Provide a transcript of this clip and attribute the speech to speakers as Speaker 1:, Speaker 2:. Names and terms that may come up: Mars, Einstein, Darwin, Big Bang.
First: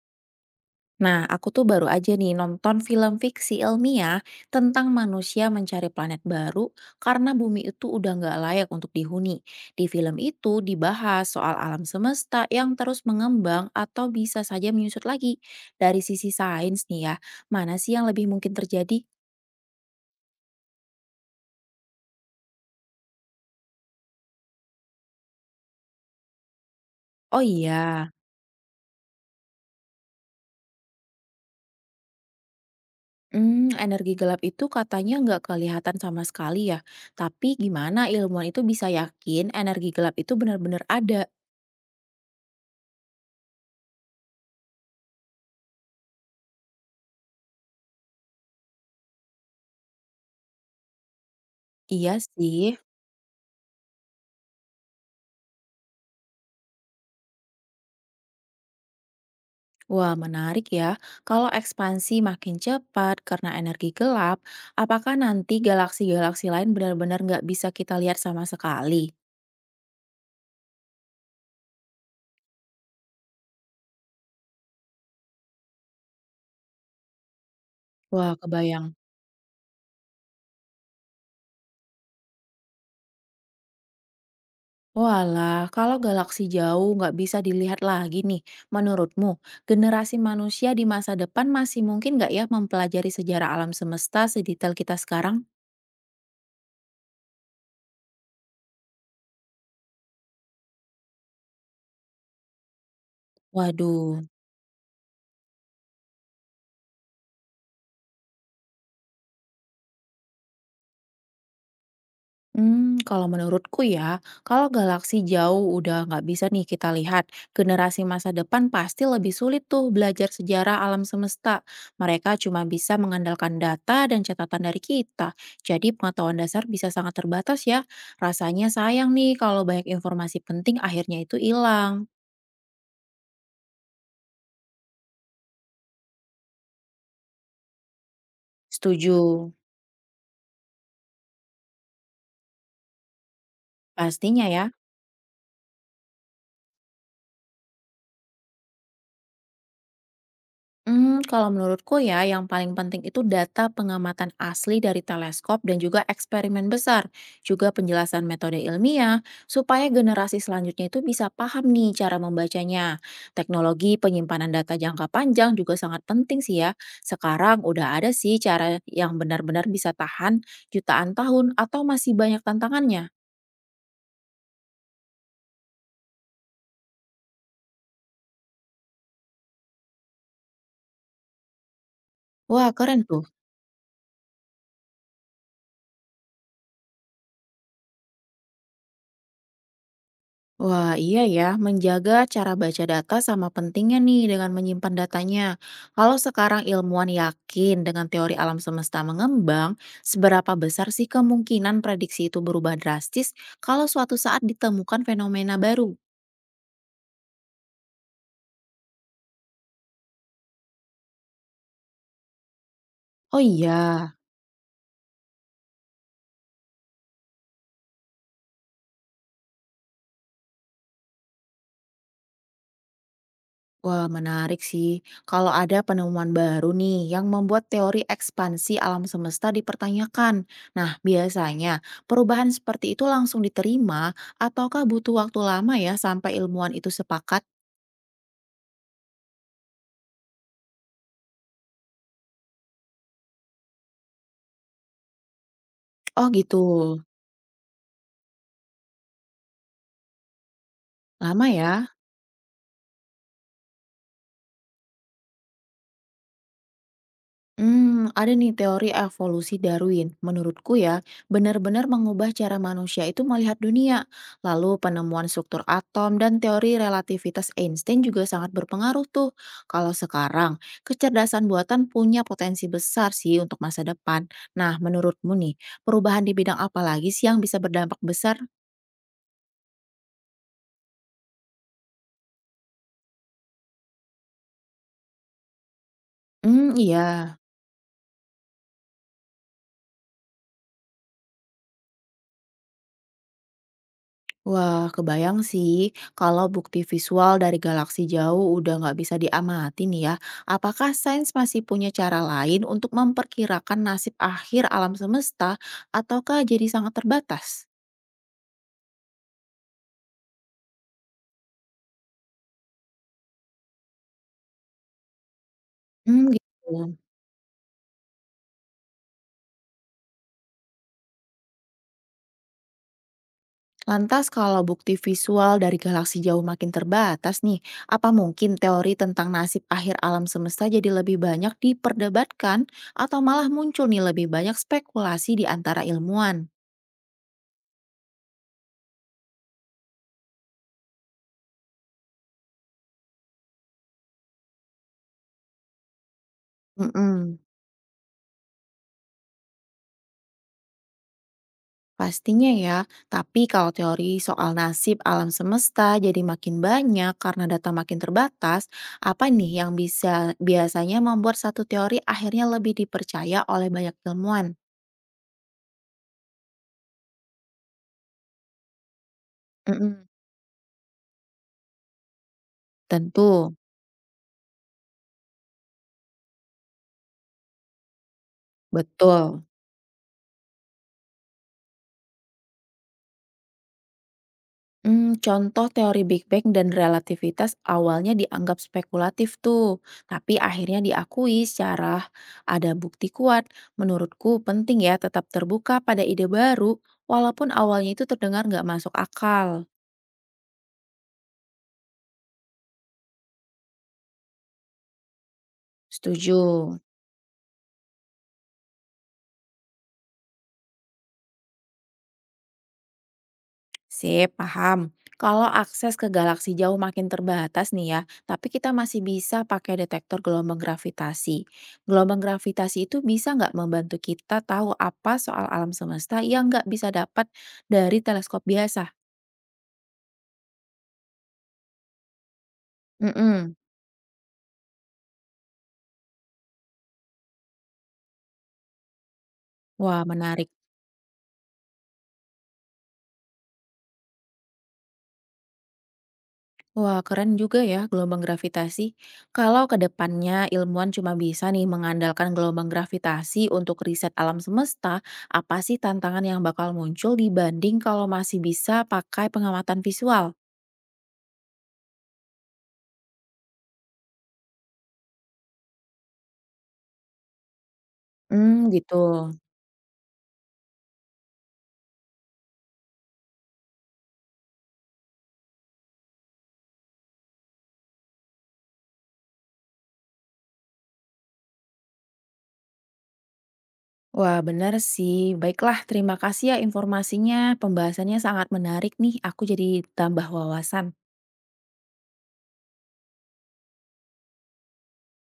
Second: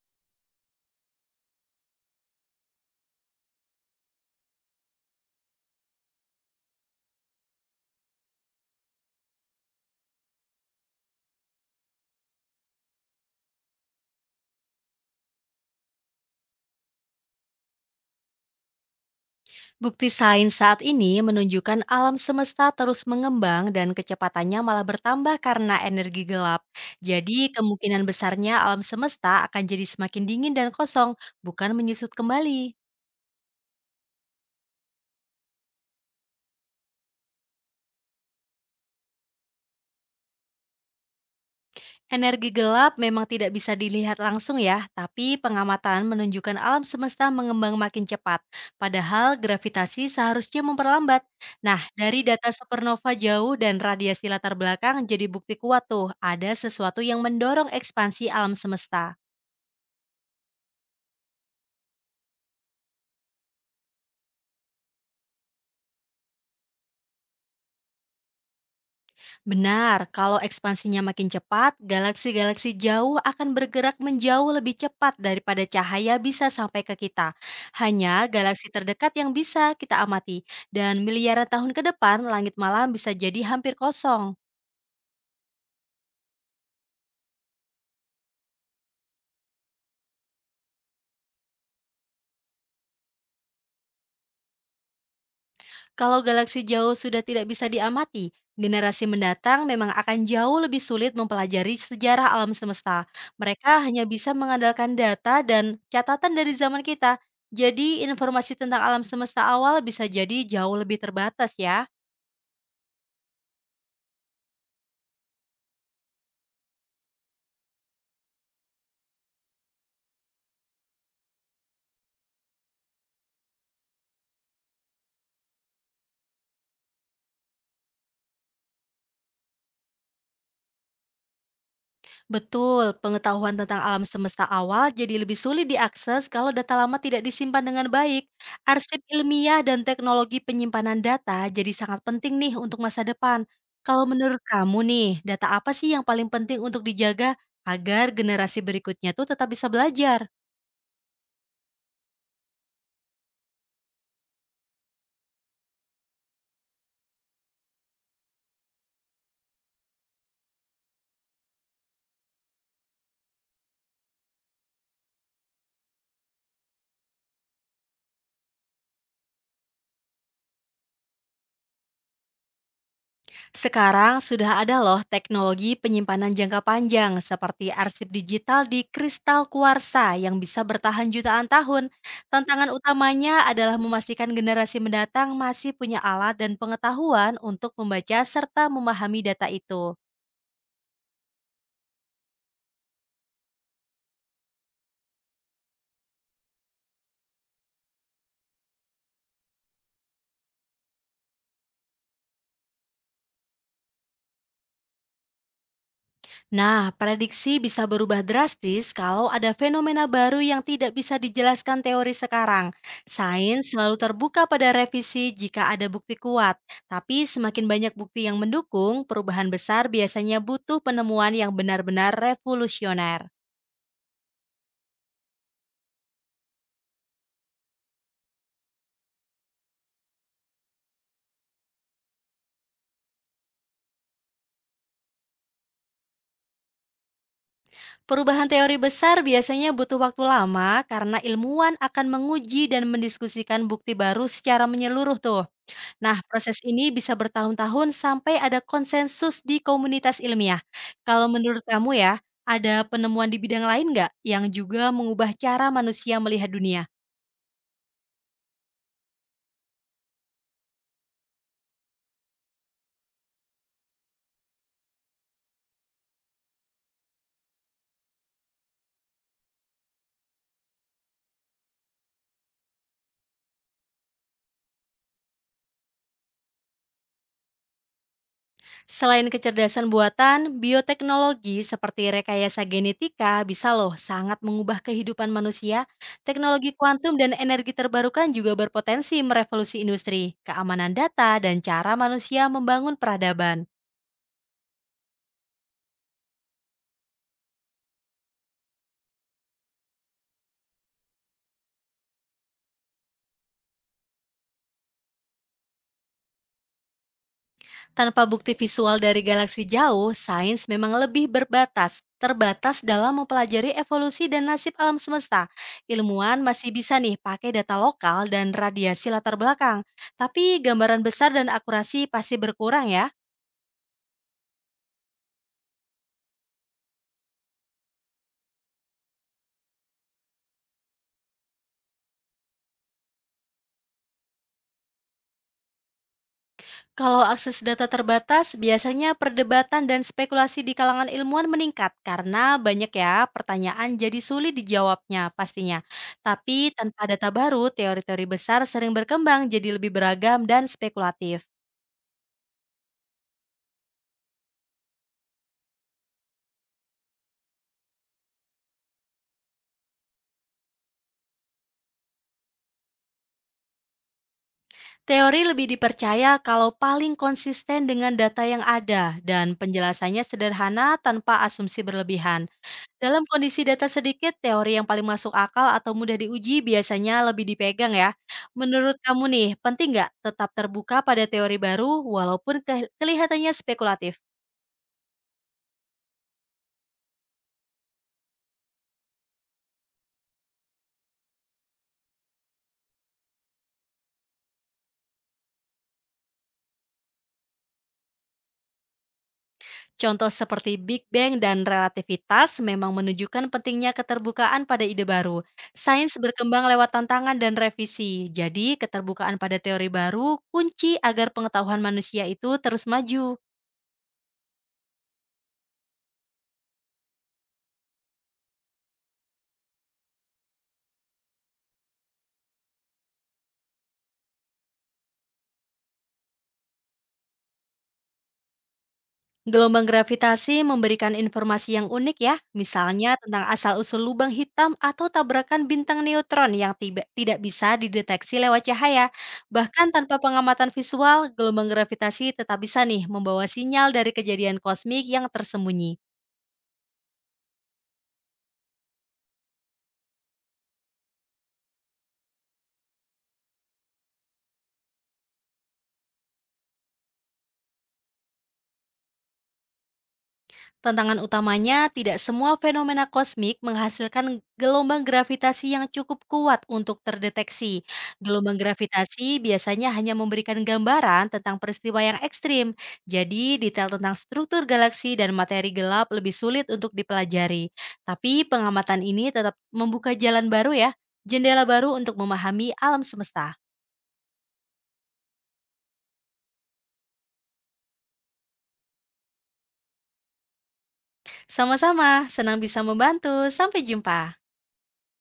Speaker 1: Nah, aku tuh baru aja nih nonton film fiksi ilmiah tentang manusia mencari planet baru karena bumi itu udah nggak layak untuk dihuni. Di film itu dibahas soal alam semesta yang terus mengembang atau bisa saja menyusut lagi. Dari sisi sains nih ya, mana sih yang lebih mungkin terjadi?
Speaker 2: Bukti sains saat ini menunjukkan alam semesta terus mengembang dan kecepatannya malah bertambah karena energi gelap.
Speaker 1: Oh
Speaker 2: Jadi, kemungkinan
Speaker 1: iya,
Speaker 2: besarnya alam semesta akan jadi semakin dingin dan kosong, bukan menyusut kembali.
Speaker 1: energi gelap itu katanya nggak kelihatan sama sekali ya. Tapi gimana ilmuwan itu bisa yakin energi gelap itu benar-benar ada?
Speaker 2: Energi gelap memang tidak bisa dilihat langsung ya, tapi pengamatan menunjukkan alam semesta mengembang makin cepat. Padahal gravitasi seharusnya memperlambat. Nah,
Speaker 1: Iya
Speaker 2: dari data
Speaker 1: sih.
Speaker 2: supernova jauh dan radiasi latar belakang jadi bukti kuat tuh, ada sesuatu yang mendorong ekspansi alam semesta.
Speaker 1: Wah, menarik ya. Kalau ekspansi makin cepat karena energi gelap, apakah nanti galaksi-galaksi lain benar-benar nggak bisa kita lihat sama sekali?
Speaker 2: Benar, kalau ekspansinya makin cepat, galaksi-galaksi jauh akan bergerak menjauh lebih cepat daripada cahaya bisa sampai ke kita. Hanya
Speaker 1: Wah,
Speaker 2: galaksi
Speaker 1: kebayang.
Speaker 2: terdekat yang bisa kita amati, dan miliaran tahun ke depan, langit malam bisa jadi hampir kosong.
Speaker 1: Walah, kalau galaksi jauh nggak bisa dilihat lagi nih, menurutmu generasi manusia di masa depan masih mungkin nggak ya mempelajari sejarah alam semesta sedetail kita sekarang?
Speaker 2: Kalau galaksi jauh sudah tidak bisa diamati, generasi mendatang memang akan jauh lebih sulit mempelajari sejarah alam semesta. Mereka hanya
Speaker 1: Waduh.
Speaker 2: bisa mengandalkan data dan catatan dari zaman kita. Jadi, informasi tentang alam semesta awal bisa jadi jauh lebih terbatas ya.
Speaker 1: Kalau menurutku ya, kalau galaksi jauh udah nggak bisa nih kita lihat, generasi masa depan pasti lebih sulit tuh belajar sejarah alam semesta. Mereka cuma bisa mengandalkan data dan catatan dari kita. Jadi pengetahuan dasar bisa sangat terbatas ya. Rasanya sayang nih kalau banyak informasi penting akhirnya itu hilang.
Speaker 2: Betul, pengetahuan tentang alam semesta awal jadi lebih sulit diakses kalau data lama tidak disimpan dengan baik. Arsip
Speaker 1: Setuju.
Speaker 2: ilmiah dan teknologi penyimpanan data jadi sangat penting nih untuk masa depan. Kalau menurut
Speaker 1: Pastinya ya.
Speaker 2: kamu nih, data apa sih yang paling penting untuk dijaga agar generasi berikutnya tuh tetap bisa belajar?
Speaker 1: Kalau menurutku ya, yang paling penting itu data pengamatan asli dari teleskop dan juga eksperimen besar, juga penjelasan metode ilmiah, supaya generasi selanjutnya itu bisa paham nih cara membacanya. Teknologi penyimpanan data jangka panjang juga sangat penting sih ya. Sekarang udah ada sih cara yang benar-benar bisa tahan jutaan tahun atau masih banyak tantangannya.
Speaker 2: Sekarang sudah ada loh teknologi penyimpanan jangka panjang seperti arsip digital di kristal kuarsa yang bisa bertahan jutaan tahun.
Speaker 1: Wah,
Speaker 2: Tantangan
Speaker 1: keren tuh.
Speaker 2: utamanya adalah memastikan generasi mendatang masih punya alat dan pengetahuan untuk membaca serta memahami data itu.
Speaker 1: Wah, iya ya, menjaga cara baca data sama pentingnya nih dengan menyimpan datanya. Kalau sekarang ilmuwan yakin dengan teori alam semesta mengembang, seberapa besar sih kemungkinan prediksi itu berubah drastis kalau suatu saat ditemukan fenomena baru?
Speaker 2: Nah, prediksi bisa berubah drastis kalau ada fenomena baru yang tidak bisa dijelaskan teori sekarang.
Speaker 1: Oh
Speaker 2: Sains selalu
Speaker 1: iya.
Speaker 2: terbuka pada revisi jika ada bukti kuat, tapi semakin banyak bukti yang mendukung, perubahan besar biasanya butuh penemuan yang benar-benar revolusioner.
Speaker 1: Wah, menarik sih. Kalau ada penemuan baru nih yang membuat teori ekspansi alam semesta dipertanyakan. Nah, biasanya perubahan seperti itu langsung diterima ataukah butuh waktu lama ya sampai ilmuwan itu sepakat?
Speaker 2: Perubahan teori besar biasanya butuh waktu lama karena ilmuwan akan menguji dan mendiskusikan bukti baru secara menyeluruh tuh. Nah,
Speaker 1: Oh gitu,
Speaker 2: proses ini bisa bertahun-tahun sampai ada konsensus di komunitas ilmiah. Kalau
Speaker 1: lama
Speaker 2: menurut
Speaker 1: ya?
Speaker 2: kamu ya, ada penemuan di bidang lain nggak yang juga mengubah cara manusia melihat dunia?
Speaker 1: Ada nih teori evolusi Darwin. Menurutku ya, benar-benar mengubah cara manusia itu melihat dunia. Lalu penemuan struktur atom dan teori relativitas Einstein juga sangat berpengaruh tuh. Kalau sekarang, kecerdasan buatan punya potensi besar sih untuk masa depan. Nah, menurutmu nih, perubahan di bidang apa lagi sih yang bisa berdampak besar?
Speaker 2: Selain kecerdasan buatan, bioteknologi seperti rekayasa genetika bisa loh sangat mengubah kehidupan manusia. Teknologi
Speaker 1: Hmm,
Speaker 2: kuantum dan
Speaker 1: iya.
Speaker 2: energi terbarukan juga berpotensi merevolusi industri, keamanan data, dan cara manusia membangun peradaban.
Speaker 1: Wah, kebayang sih kalau bukti visual dari galaksi jauh udah nggak bisa diamati nih ya. Apakah sains masih punya cara lain untuk memperkirakan nasib akhir alam semesta ataukah jadi sangat terbatas?
Speaker 2: Tanpa bukti visual dari galaksi jauh, sains memang lebih berbatas, terbatas dalam mempelajari evolusi dan nasib alam semesta.
Speaker 1: Hmm,
Speaker 2: Ilmuwan masih bisa
Speaker 1: gitu.
Speaker 2: nih pakai data lokal dan radiasi latar belakang, tapi gambaran besar dan akurasi pasti berkurang ya.
Speaker 1: Lantas kalau bukti visual dari galaksi jauh makin terbatas nih, apa mungkin teori tentang nasib akhir alam semesta jadi lebih banyak diperdebatkan atau malah muncul nih lebih banyak spekulasi di antara ilmuwan?
Speaker 2: Kalau akses data terbatas, biasanya perdebatan dan spekulasi di kalangan ilmuwan meningkat karena banyak ya pertanyaan jadi sulit dijawabnya pastinya. Tapi tanpa data
Speaker 1: Mm.
Speaker 2: baru, teori-teori besar sering berkembang jadi lebih beragam dan spekulatif.
Speaker 1: Pastinya ya, tapi kalau teori soal nasib alam semesta jadi makin banyak karena data makin terbatas, apa nih yang bisa biasanya membuat satu teori akhirnya lebih dipercaya oleh banyak ilmuwan?
Speaker 2: Teori lebih dipercaya kalau paling konsisten dengan data yang ada dan
Speaker 1: Mm-mm.
Speaker 2: penjelasannya sederhana tanpa asumsi berlebihan. Dalam
Speaker 1: Tentu,
Speaker 2: kondisi data sedikit, teori yang paling masuk akal atau mudah diuji biasanya lebih dipegang ya. Menurut kamu
Speaker 1: betul.
Speaker 2: nih, penting nggak tetap terbuka pada teori baru walaupun kelihatannya spekulatif?
Speaker 1: Contoh teori Big Bang dan relativitas awalnya dianggap spekulatif tuh, tapi akhirnya diakui secara ada bukti kuat. Menurutku penting ya tetap terbuka pada ide baru, walaupun awalnya itu terdengar nggak masuk akal.
Speaker 2: Contoh seperti Big Bang dan relativitas memang menunjukkan pentingnya keterbukaan pada ide baru. Sains
Speaker 1: Setuju.
Speaker 2: berkembang lewat tantangan dan revisi. Jadi, keterbukaan pada teori baru kunci agar pengetahuan manusia itu terus maju.
Speaker 1: Sip, paham. Kalau akses ke galaksi jauh makin terbatas nih ya, tapi kita masih bisa pakai detektor gelombang gravitasi. Gelombang gravitasi itu bisa nggak membantu kita tahu apa soal alam semesta yang nggak bisa dapat dari teleskop biasa?
Speaker 2: Gelombang gravitasi memberikan informasi yang unik ya, misalnya tentang
Speaker 1: Mm-mm.
Speaker 2: asal-usul lubang hitam atau tabrakan bintang neutron yang tidak bisa dideteksi lewat cahaya. Bahkan
Speaker 1: Wah,
Speaker 2: tanpa
Speaker 1: menarik.
Speaker 2: pengamatan visual, gelombang gravitasi tetap bisa nih membawa sinyal dari kejadian kosmik yang tersembunyi.
Speaker 1: Wah, keren juga ya gelombang gravitasi. Kalau ke depannya ilmuwan cuma bisa nih mengandalkan gelombang gravitasi untuk riset alam semesta, apa sih tantangan yang bakal muncul dibanding kalau masih bisa pakai pengamatan visual?
Speaker 2: Tantangan utamanya, tidak semua fenomena kosmik menghasilkan gelombang gravitasi yang cukup kuat untuk terdeteksi. Gelombang
Speaker 1: Hmm, gitu.
Speaker 2: gravitasi biasanya hanya memberikan gambaran tentang peristiwa yang ekstrim, jadi detail tentang struktur galaksi dan materi gelap lebih sulit untuk dipelajari. Tapi pengamatan ini tetap membuka jalan baru ya, jendela baru untuk memahami alam semesta.
Speaker 1: Wah, benar sih. Baiklah, terima kasih ya informasinya. Pembahasannya sangat menarik nih. Aku jadi tambah wawasan.
Speaker 2: Sama-sama, senang bisa membantu. Sampai jumpa.